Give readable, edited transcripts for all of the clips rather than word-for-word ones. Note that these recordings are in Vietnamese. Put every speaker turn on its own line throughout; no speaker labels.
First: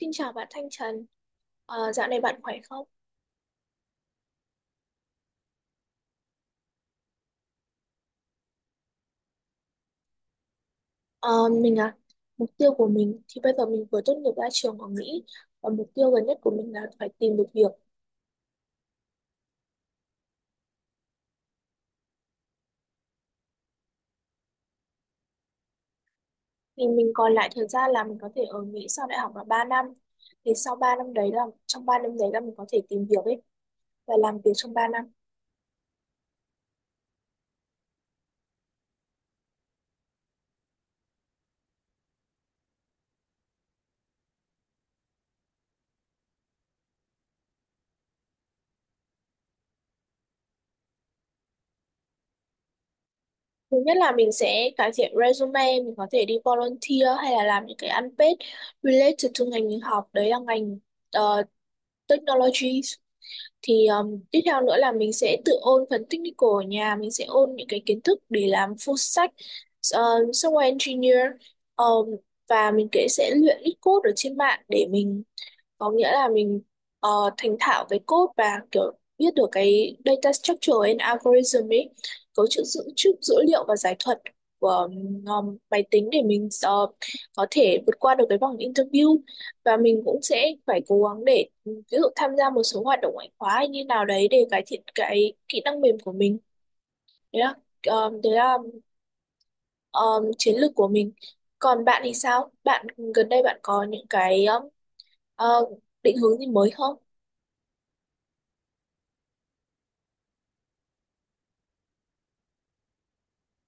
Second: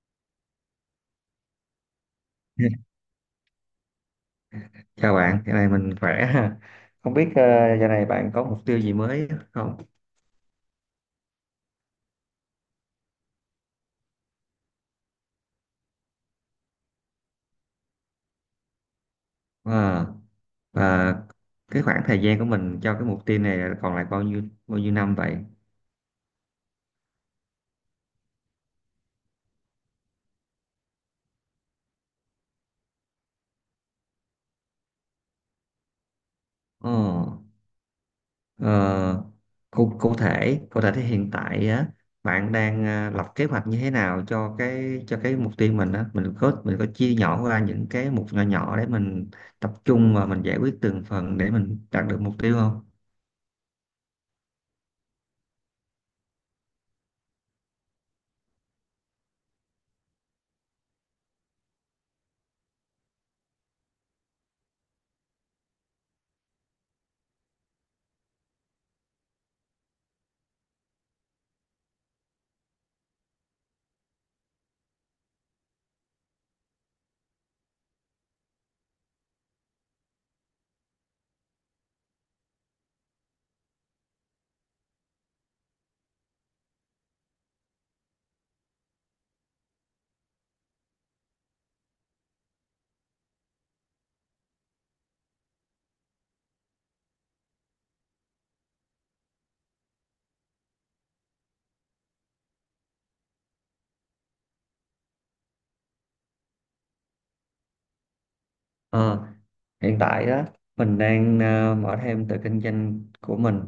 Xin chào bạn Thanh Trần. Dạo này bạn khỏe không?
Chào bạn, giờ này mình khỏe ha. Không biết giờ này bạn có mục tiêu gì mới không?
Ờ, mình à, Mục tiêu của mình thì bây giờ mình vừa tốt nghiệp ra trường ở Mỹ và mục tiêu gần nhất của mình là phải tìm được việc.
Ờ, và cái khoảng thời gian của mình cho cái mục tiêu này là còn lại bao nhiêu năm vậy?
Thì mình còn lại thời gian là mình có thể ở Mỹ sau đại học là 3 năm. Thì sau 3 năm đấy là trong 3 năm đấy là mình có thể tìm việc ấy và làm việc trong 3 năm.
Ờ, ờ, cụ thể thì hiện tại á, bạn đang lập kế hoạch như thế nào cho cái mục tiêu mình á? Mình có chia nhỏ ra những cái mục nhỏ nhỏ để mình tập trung và mình giải quyết từng phần để mình đạt được mục tiêu không?
Thứ nhất là mình sẽ cải thiện resume, mình có thể đi volunteer hay là làm những cái unpaid related to ngành mình học, đấy là ngành ờ, technology. Thì tiếp theo nữa là mình sẽ tự ôn phần technical ở nhà, mình sẽ ôn những cái kiến thức để làm full stack uh, software engineer, um, và mình kể sẽ luyện ít code ở trên mạng để mình, có nghĩa là mình ờ, thành thạo về code, và kiểu biết được cái data structure and algorithm ấy, cấu trúc dữ liệu và giải thuật của máy tính, để mình có thể vượt qua được cái vòng interview. Và mình cũng sẽ phải cố gắng để, ví dụ tham gia một số hoạt động ngoại khóa hay như nào đấy để cải thiện cái kỹ năng mềm của mình. Đấy là ờ, đấy là ờ, chiến lược của mình. Còn bạn thì sao? Bạn gần đây bạn có những cái ờ, định hướng gì mới không?
Ờ, Hiện tại á, mình đang mở thêm tự kinh doanh của mình.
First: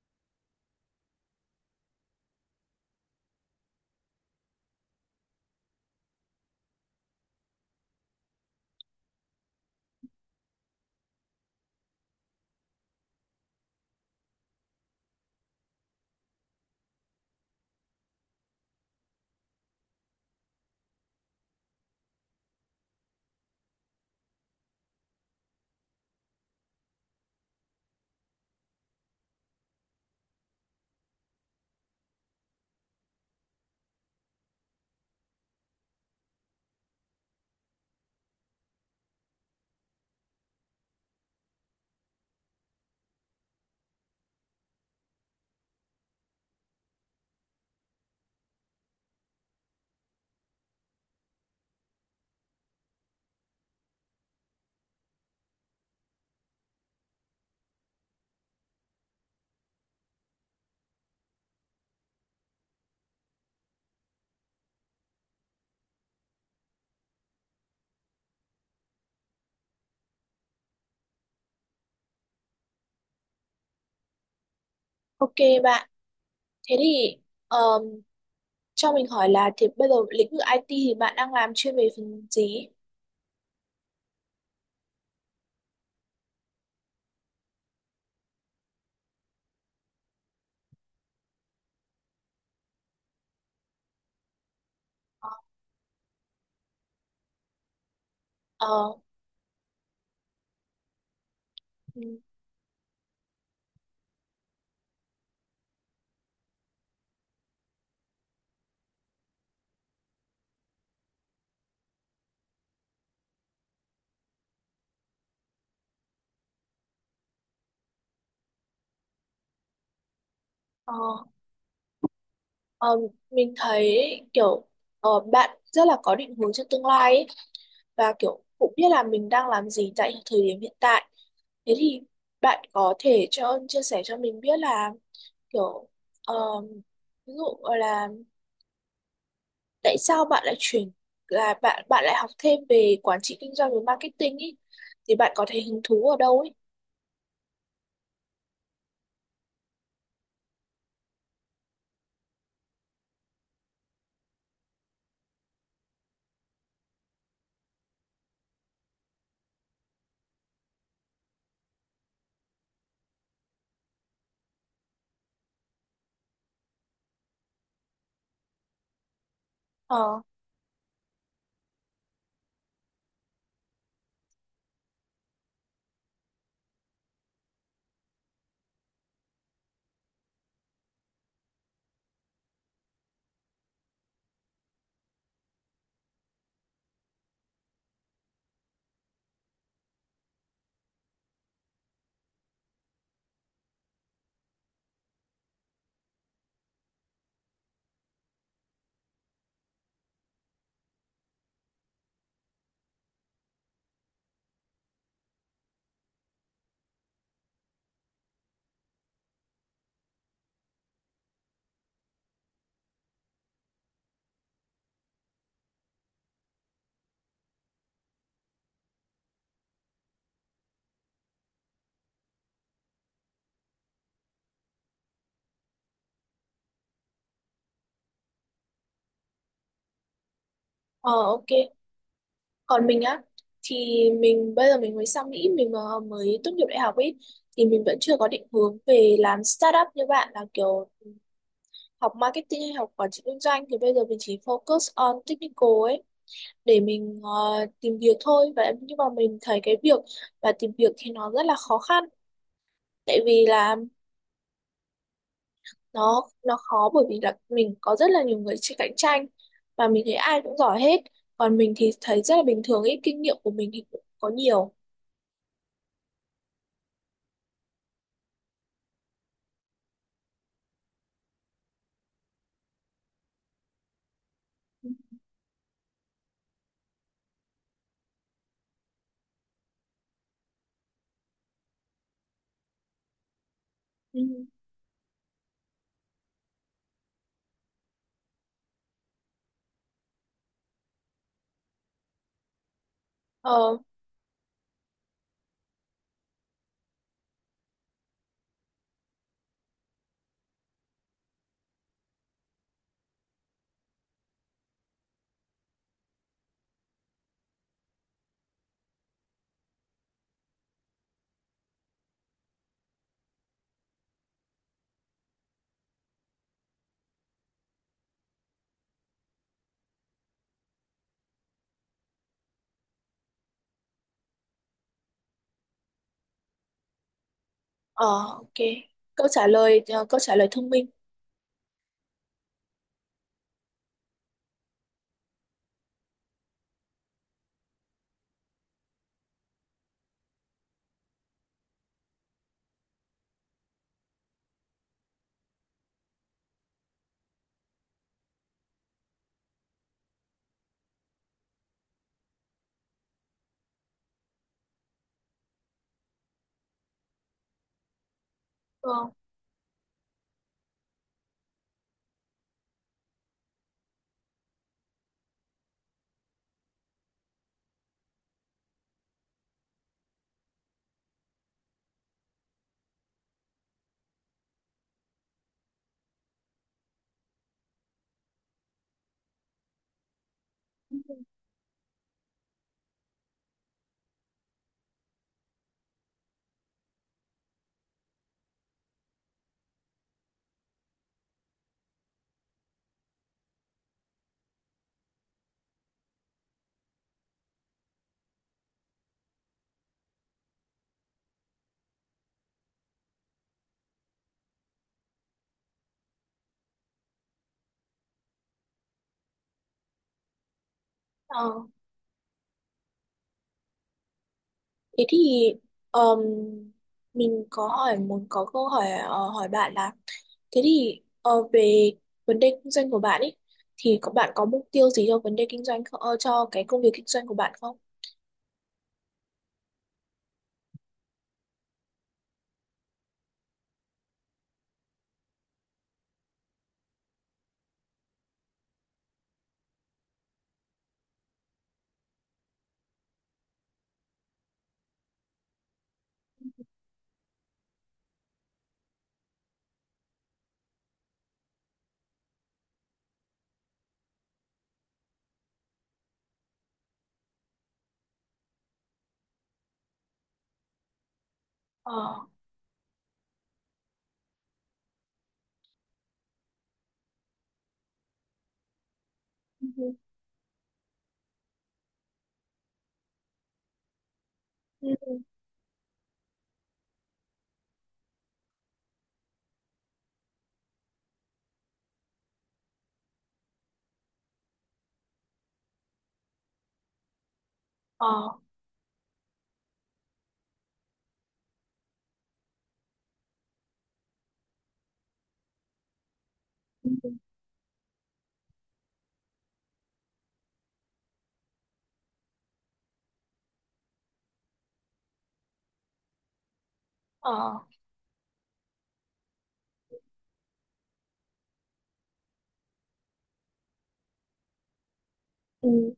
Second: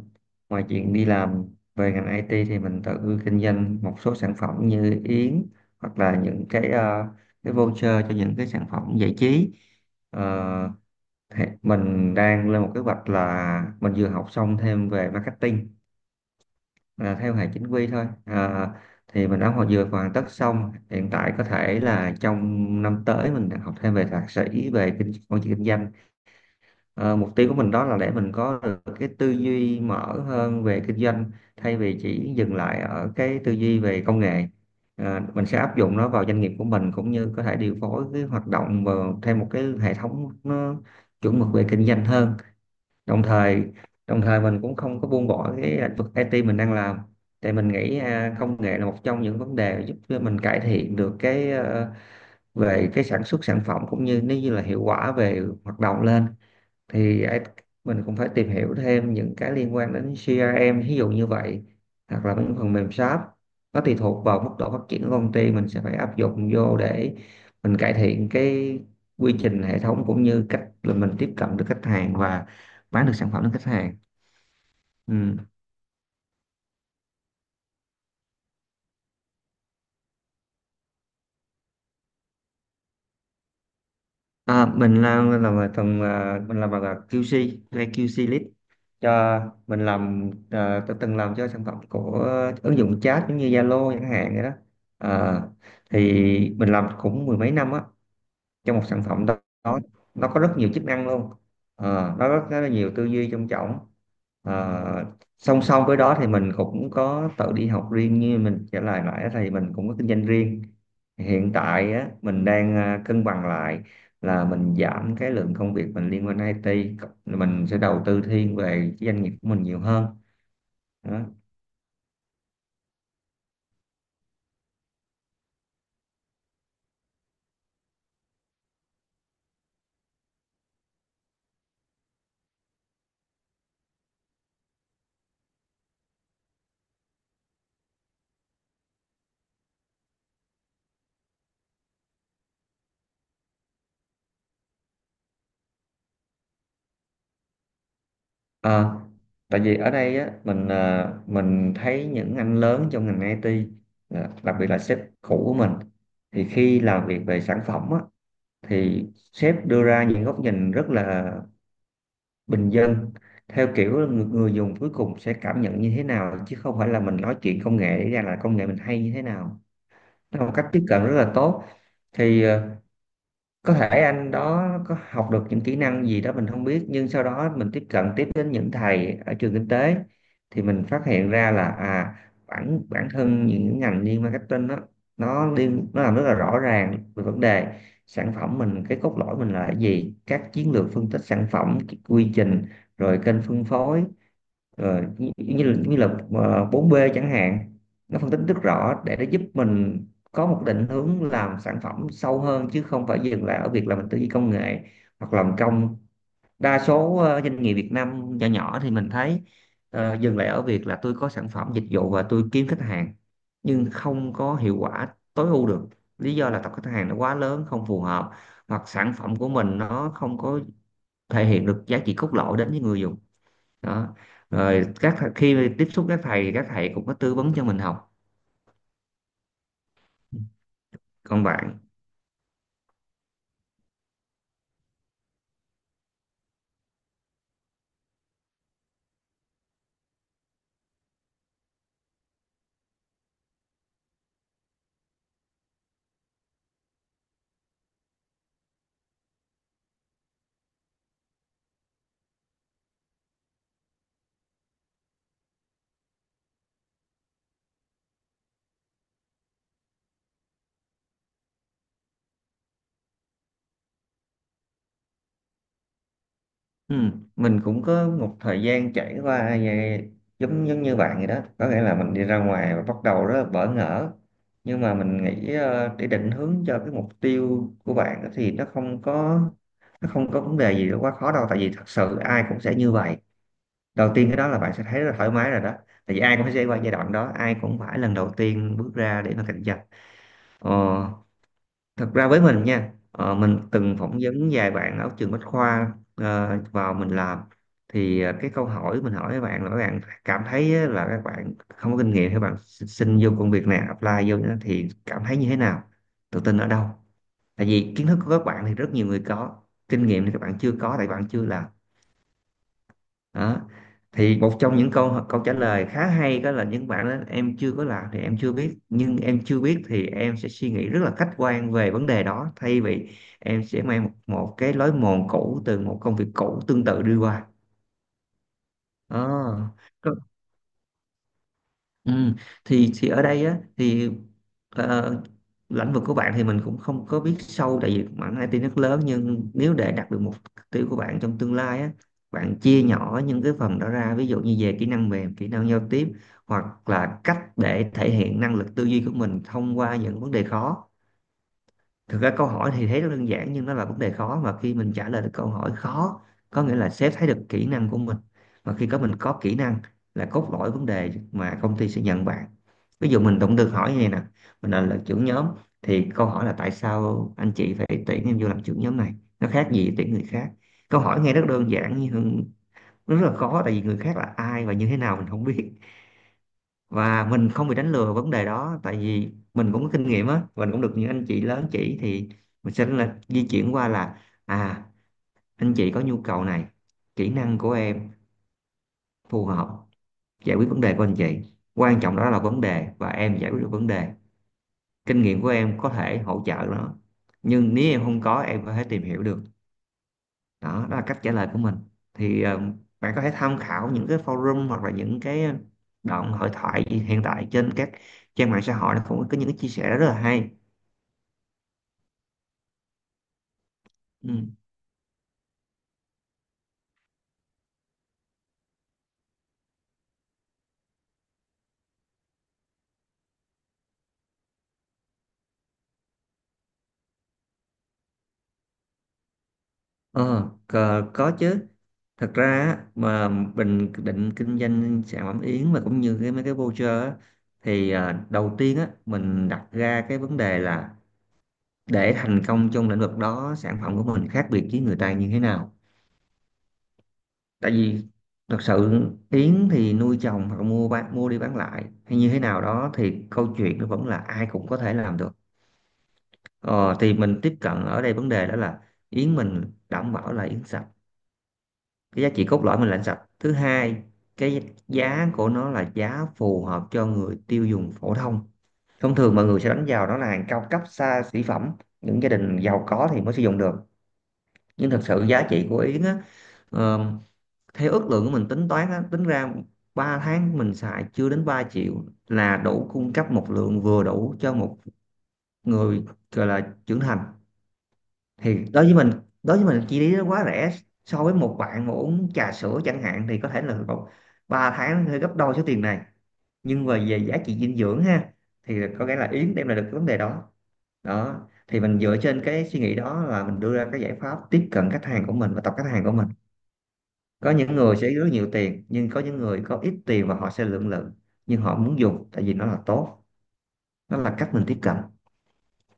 Ngoài chuyện đi làm về ngành IT thì mình tự kinh doanh một số sản phẩm như yến, hoặc là những cái, cái voucher cho những cái sản phẩm giải trí. Ờ, thì mình đang lên một kế hoạch là mình vừa học xong thêm về marketing, là theo hệ chính quy thôi. Ờ, thì mình đã vừa hoàn tất xong. Hiện tại có thể là trong năm tới mình đang học thêm về thạc sĩ về quản trị kinh doanh. Ờ, Mục tiêu của mình đó là để mình có được cái tư duy mở hơn về kinh doanh, thay vì chỉ dừng lại ở cái tư duy về công nghệ. Mình sẽ áp dụng nó vào doanh nghiệp của mình, cũng như có thể điều phối cái hoạt động vào theo một cái hệ thống nó chuẩn mực về kinh doanh hơn. Đồng thời đồng thời mình cũng không có buông bỏ cái lĩnh vực IT mình đang làm. Tại mình nghĩ à, công nghệ là một trong những vấn đề giúp cho mình cải thiện được cái, về cái sản xuất sản phẩm, cũng như nếu như là hiệu quả về hoạt động lên, thì mình cũng phải tìm hiểu thêm những cái liên quan đến CRM, ví dụ như vậy, hoặc là những phần mềm shop. Nó tùy thuộc vào mức độ phát triển của công ty, mình sẽ phải áp dụng vô để mình cải thiện cái quy trình hệ thống, cũng như cách là mình tiếp cận được khách hàng và bán được sản phẩm đến khách hàng.
Ok
Ừ.
bạn, thế thì um, cho mình hỏi là thì bây giờ lĩnh vực IT thì bạn đang làm chuyên về phần gì?
À, mình làm ở phần à, mình làm bằng QC hay QC lead cho. Mình làm à, tôi từng làm cho sản phẩm của ứng dụng chat giống như Zalo chẳng hạn vậy đó à. Thì mình làm cũng mười mấy năm á, cho một
Ờ.
sản phẩm đó. Đó, nó có rất nhiều chức năng luôn
Ừ.
à, nó rất, rất là nhiều tư duy trong trọng. Ờ, Song song với đó thì mình cũng có tự đi học riêng, như mình trả lời nãy thì mình cũng có kinh doanh riêng. Hiện tại á, mình đang à, cân bằng lại, là mình giảm cái lượng công việc mình liên quan đến IT, mình sẽ đầu tư thiên về cái doanh nghiệp của mình nhiều hơn
Ờ.
đó.
Ờ. Mình thấy kiểu bạn rất là có định hướng cho tương lai ấy, và kiểu cũng biết là mình đang làm gì tại thời điểm hiện tại. Thế thì bạn có thể cho chia sẻ cho mình biết là kiểu um, ví dụ là tại sao bạn lại chuyển, là bạn bạn lại học thêm về quản trị kinh doanh và marketing ý? Thì bạn có thấy hứng thú ở đâu ấy?
Ờ, Tại vì ở đây á, mình à, mình thấy những anh lớn trong ngành IT, à, đặc biệt là sếp cũ của mình, thì khi làm việc về sản phẩm á, thì sếp đưa ra những góc nhìn rất là bình dân, theo kiểu là người dùng cuối cùng sẽ cảm nhận như thế nào, chứ không phải là mình nói chuyện công nghệ để ra là công nghệ mình hay như thế nào.
Ờ.
Nó là một cách tiếp cận rất là tốt. Thì có thể anh đó có học được những kỹ năng gì đó mình không biết, nhưng sau đó mình tiếp cận tiếp đến những thầy ở trường kinh tế, thì mình phát hiện ra là, à, bản bản thân những ngành như marketing đó, nó liên, nó làm rất là rõ ràng về vấn đề sản phẩm mình, cái cốt lõi mình là cái gì, các chiến lược phân tích sản phẩm, quy trình, rồi kênh phân phối, như là 4B chẳng hạn. Nó phân tích rất rõ để nó giúp mình có một định hướng làm sản phẩm sâu hơn, chứ không phải dừng lại ở việc là mình tư duy công nghệ, hoặc làm công. Đa số doanh nghiệp Việt Nam nhỏ nhỏ thì mình thấy dừng lại ở việc là tôi có sản phẩm dịch vụ và tôi kiếm khách hàng, nhưng không có hiệu quả tối ưu được. Lý do là tập khách hàng nó quá lớn, không phù hợp, hoặc sản phẩm của mình nó không có thể hiện được giá trị cốt lõi đến với người dùng. Đó, rồi khi tiếp xúc các thầy thì các thầy cũng có tư vấn cho mình học.
Ờ,
Còn
ok.
bạn?
Còn mình á, thì mình bây giờ mình mới sang Mỹ, mình mới tốt nghiệp đại học ấy, thì mình vẫn chưa có định hướng về làm startup như bạn, là kiểu học marketing hay học quản trị kinh doanh. Thì bây giờ mình chỉ focus on technical ấy để mình tìm việc thôi. Và nhưng mà mình thấy cái việc và tìm việc thì nó rất là khó khăn, tại vì là nó khó, bởi vì là mình có rất là nhiều người chỉ cạnh tranh và mình thấy ai cũng giỏi hết. Còn mình thì thấy rất là bình thường ấy, kinh nghiệm của mình thì cũng có nhiều.
Ừ, mình cũng có một thời gian trải qua về, giống giống như bạn vậy đó, có nghĩa là mình đi ra ngoài và bắt đầu rất là bỡ ngỡ. Nhưng mà mình nghĩ để định hướng cho cái mục tiêu của bạn á, thì nó không có, nó không có vấn đề gì quá khó đâu, tại vì thật sự ai cũng sẽ như vậy. Đầu tiên cái
Ừ.
đó là bạn sẽ thấy rất là thoải mái rồi đó, tại vì ai cũng sẽ qua giai đoạn đó, ai cũng phải lần đầu tiên bước ra để mà cạnh tranh. ờ Thật ra với mình nha, mình
Ờ.
từng, ừ, phỏng vấn vài bạn ở trường Bách Khoa vào mình làm. Thì cái câu hỏi mình hỏi các bạn là, các bạn cảm thấy á, là các bạn không có kinh nghiệm, các bạn xin vô công việc này, apply vô đó, thì cảm thấy như thế nào, tự tin ở đâu? Tại vì kiến thức của các bạn thì rất nhiều người có, kinh nghiệm thì các bạn chưa có, tại bạn chưa làm. Đó, thì một trong những câu câu trả lời khá hay đó là, những bạn đó: em chưa có làm thì em chưa biết, nhưng em chưa biết thì em sẽ suy nghĩ rất là khách quan về vấn đề đó, thay vì em sẽ mang một cái lối mòn cũ từ một công việc cũ tương tự đi qua.
Ờ, ok. Câu trả
Ờ.
lời ờ, câu trả lời thông minh.
Ừ. Thì ở đây á, thì ờ, lĩnh vực của bạn thì mình cũng không có biết sâu, tại vì mảng IT rất lớn, nhưng nếu để đạt được mục tiêu của bạn trong tương lai á, bạn chia nhỏ những cái phần đó ra, ví dụ như về kỹ năng mềm, kỹ năng giao tiếp, hoặc là cách để thể hiện năng lực tư duy của mình thông qua những vấn đề khó. Thực ra câu hỏi thì thấy rất đơn giản nhưng nó là vấn đề khó, và khi mình trả lời được câu hỏi khó, có nghĩa là sếp thấy được kỹ năng của mình, mà khi
Ờ.
có mình có kỹ năng là cốt lõi vấn đề mà công ty sẽ nhận bạn. Ví dụ mình cũng được hỏi như này nè: mình là trưởng nhóm, thì câu hỏi là tại sao anh chị phải tuyển em vô làm trưởng nhóm này, nó khác gì tuyển người khác? Câu hỏi nghe rất đơn giản nhưng nó rất là khó, tại vì người khác là ai và như thế nào mình không biết, và mình không bị đánh lừa vấn đề đó. Tại vì mình cũng có kinh nghiệm á, mình cũng được những anh chị lớn chỉ, thì mình sẽ là di chuyển qua là, à, anh chị có nhu cầu này, kỹ năng của em phù hợp, giải quyết vấn đề của anh chị. Quan trọng đó là vấn đề và em giải quyết được vấn đề, kinh nghiệm của em có thể hỗ trợ nó, nhưng nếu em không có, em có thể tìm hiểu được. Đó, đó là cách trả lời của mình. Thì bạn có thể tham khảo những cái forum, hoặc là những cái đoạn hội thoại hiện tại trên các trang mạng xã hội, nó cũng có những cái chia sẻ rất là hay.
Ờ.
Ừ.
Thế thì ờm, mình có hỏi muốn có câu hỏi hỏi bạn là, thế thì về vấn đề kinh doanh của bạn ấy, thì có bạn có mục tiêu gì cho vấn đề kinh doanh không, cho cái công việc kinh doanh của bạn không?
ờ có, có chứ. Thật ra á, mà mình định kinh doanh sản phẩm yến mà cũng như cái mấy cái voucher á, thì đầu tiên á mình đặt ra cái vấn đề là để thành công trong lĩnh vực đó sản phẩm của mình khác biệt với người ta như thế nào. Tại vì thật sự Yến thì nuôi trồng hoặc mua bán mua đi bán lại hay như thế nào đó thì câu chuyện nó vẫn là ai cũng có thể làm được. Ờ, thì mình tiếp cận ở đây vấn đề đó là Yến mình đảm bảo là Yến sạch. Cái
Ờ.
giá trị cốt lõi mình là Yến sạch. Thứ hai, cái giá của nó là giá phù hợp cho người tiêu dùng phổ thông. Thông thường mọi người sẽ đánh
Ừ.
vào đó là hàng cao cấp xa xỉ phẩm, những gia đình giàu có thì mới sử dụng được. Nhưng
Ừ.
thật sự giá trị của Yến á, theo ước lượng của mình tính toán á, tính ra 3 tháng mình xài chưa đến 3 triệu là đủ cung cấp một lượng vừa đủ cho một người gọi là trưởng thành.
Ờ.
Thì đối với mình, đối với mình chi phí nó quá rẻ. So với một bạn mà uống trà sữa chẳng hạn thì có thể là 3 tháng hơi gấp đôi số tiền này, nhưng
Ừ.
mà về giá trị dinh dưỡng ha, thì có nghĩa là Yến đem lại được cái vấn đề đó. Đó, thì mình dựa trên cái suy nghĩ đó là mình đưa ra cái giải pháp tiếp cận khách hàng của mình và tập khách hàng của mình. Có
Ờ.
những người sẽ rất nhiều tiền, nhưng có những người có ít tiền và họ sẽ lưỡng lự, nhưng họ muốn dùng tại vì nó là tốt. Nó là cách mình tiếp cận.
Ừ.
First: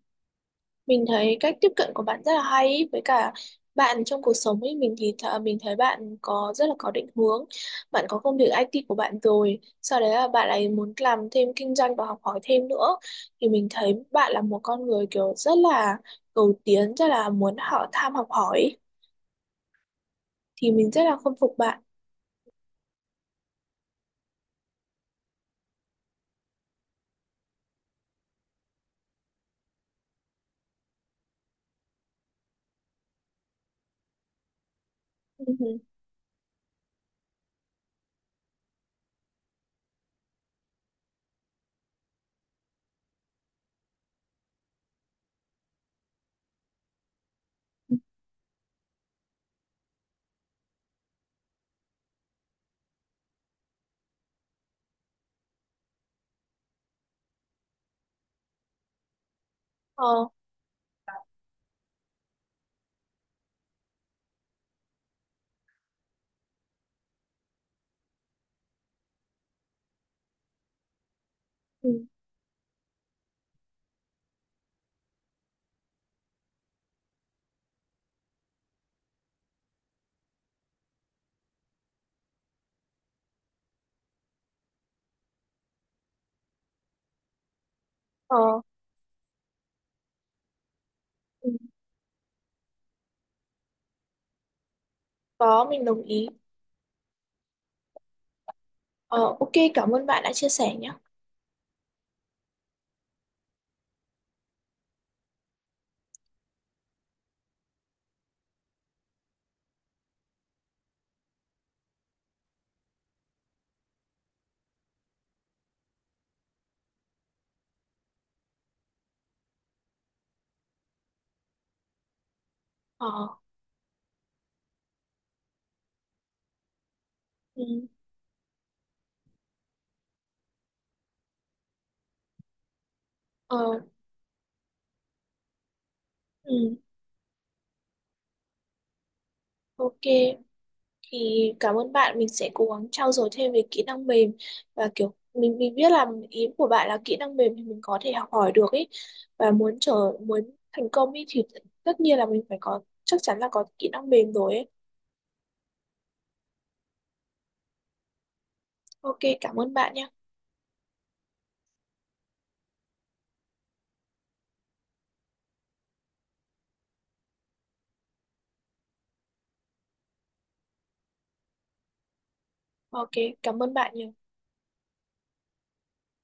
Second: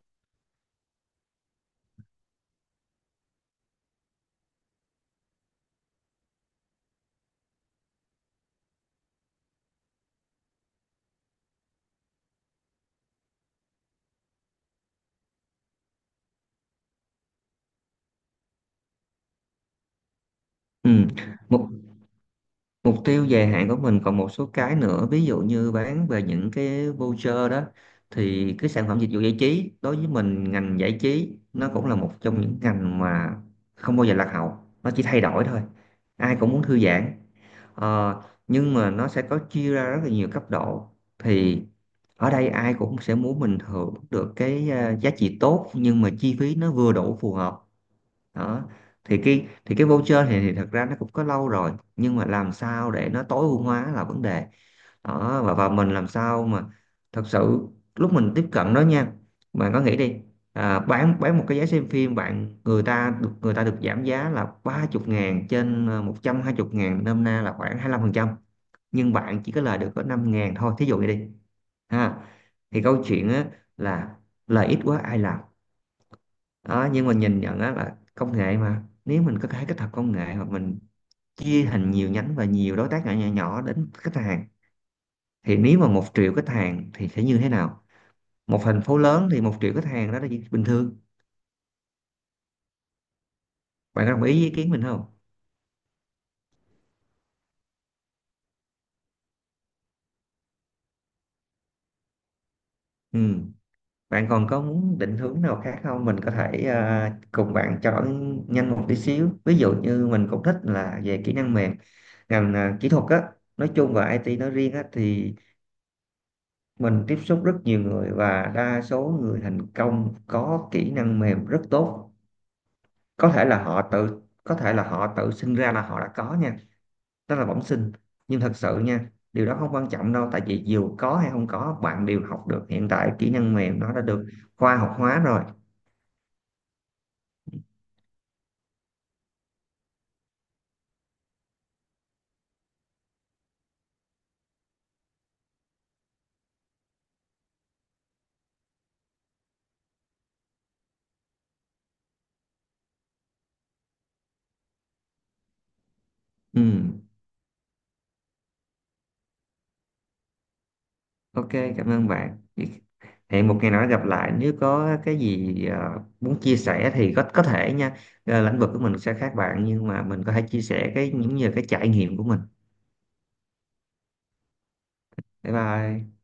Mình thấy cách tiếp cận của bạn rất là hay ý, với cả bạn trong cuộc sống ấy, mình thì mình thấy bạn có rất là có định hướng. Bạn có công việc IT của bạn rồi, sau đấy là bạn ấy muốn làm thêm kinh doanh và học hỏi thêm nữa, thì mình thấy bạn là một con người kiểu rất là cầu tiến, rất là muốn họ tham học hỏi ý. Thì mình
Ừ.
rất là khâm phục
mục
bạn.
mục tiêu dài hạn của mình còn một số cái nữa, ví dụ như bán về những cái voucher đó thì cái sản phẩm dịch vụ giải trí, đối với mình ngành giải trí nó cũng là một trong những ngành mà không bao giờ lạc hậu, nó chỉ thay
Ừ,
đổi thôi.
ừ.
Ai cũng muốn thư giãn. Ờ, nhưng mà nó sẽ có chia ra rất là nhiều cấp độ. Thì ở đây ai cũng sẽ muốn mình hưởng được cái giá trị tốt nhưng mà chi phí nó vừa đủ phù hợp. Đó, thì cái voucher thì thật ra nó cũng có lâu rồi, nhưng mà làm sao để nó tối ưu hóa là vấn đề. Đó và mình làm sao mà thật sự lúc mình tiếp cận đó nha. Bạn có nghĩ đi,
Ờ.
bán một cái vé xem phim bạn, người ta được giảm giá là 30 ngàn trên một trăm hai 120 ngàn, nôm na là khoảng 25%, nhưng bạn chỉ có lời được có 5 ngàn thôi, thí dụ như đi,
Ừ.
ha. Thì câu chuyện á, là lời ít quá ai làm. Đó, nhưng mà nhìn nhận á, là công nghệ mà nếu mình có thể kết hợp công nghệ hoặc mình chia thành nhiều nhánh và nhiều đối tác nhỏ nhỏ, nhỏ đến khách hàng, thì nếu mà 1 triệu khách hàng thì sẽ như thế nào.
Ờ.
Một thành phố lớn thì 1 triệu khách hàng đó là chuyện bình thường.
Ừ.
Bạn có đồng ý với ý kiến mình không?
Có, mình đồng ý. Ờ, ok, cảm ơn bạn đã chia sẻ nhé.
Ừ. Bạn còn có muốn định hướng nào khác không, mình có thể cùng bạn chọn nhanh một tí xíu. Ví dụ như mình cũng thích là về kỹ năng mềm, ngành kỹ thuật á nói chung và IT nói riêng á, thì mình tiếp xúc rất nhiều người và đa số người thành công có kỹ năng mềm rất tốt.
Ờ.
Có thể là họ tự sinh ra là họ đã có nha, đó là bẩm
Ừ.
sinh. Nhưng thật sự nha điều đó không quan trọng đâu, tại vì dù có hay không có bạn đều học được. Hiện tại kỹ năng mềm
Ờ.
nó đã được khoa học hóa rồi.
Ừ. Ok. Thì cảm ơn bạn, mình sẽ cố gắng trau dồi thêm về kỹ năng mềm, và kiểu mình biết là ý của bạn là kỹ năng mềm thì mình có thể học hỏi được ấy, và muốn muốn thành công ấy thì tất nhiên là mình phải có, chắc chắn là có kỹ năng mềm rồi ấy.
Ừ.
Ok, cảm ơn bạn nhé.
Ok, cảm ơn bạn. Hẹn một ngày nào đó gặp lại, nếu có cái gì muốn chia sẻ thì có thể nha. Lĩnh vực của mình sẽ khác bạn nhưng mà mình có thể chia sẻ cái những như cái trải nghiệm của mình.
Ok, cảm ơn bạn nhiều.
Bye bye.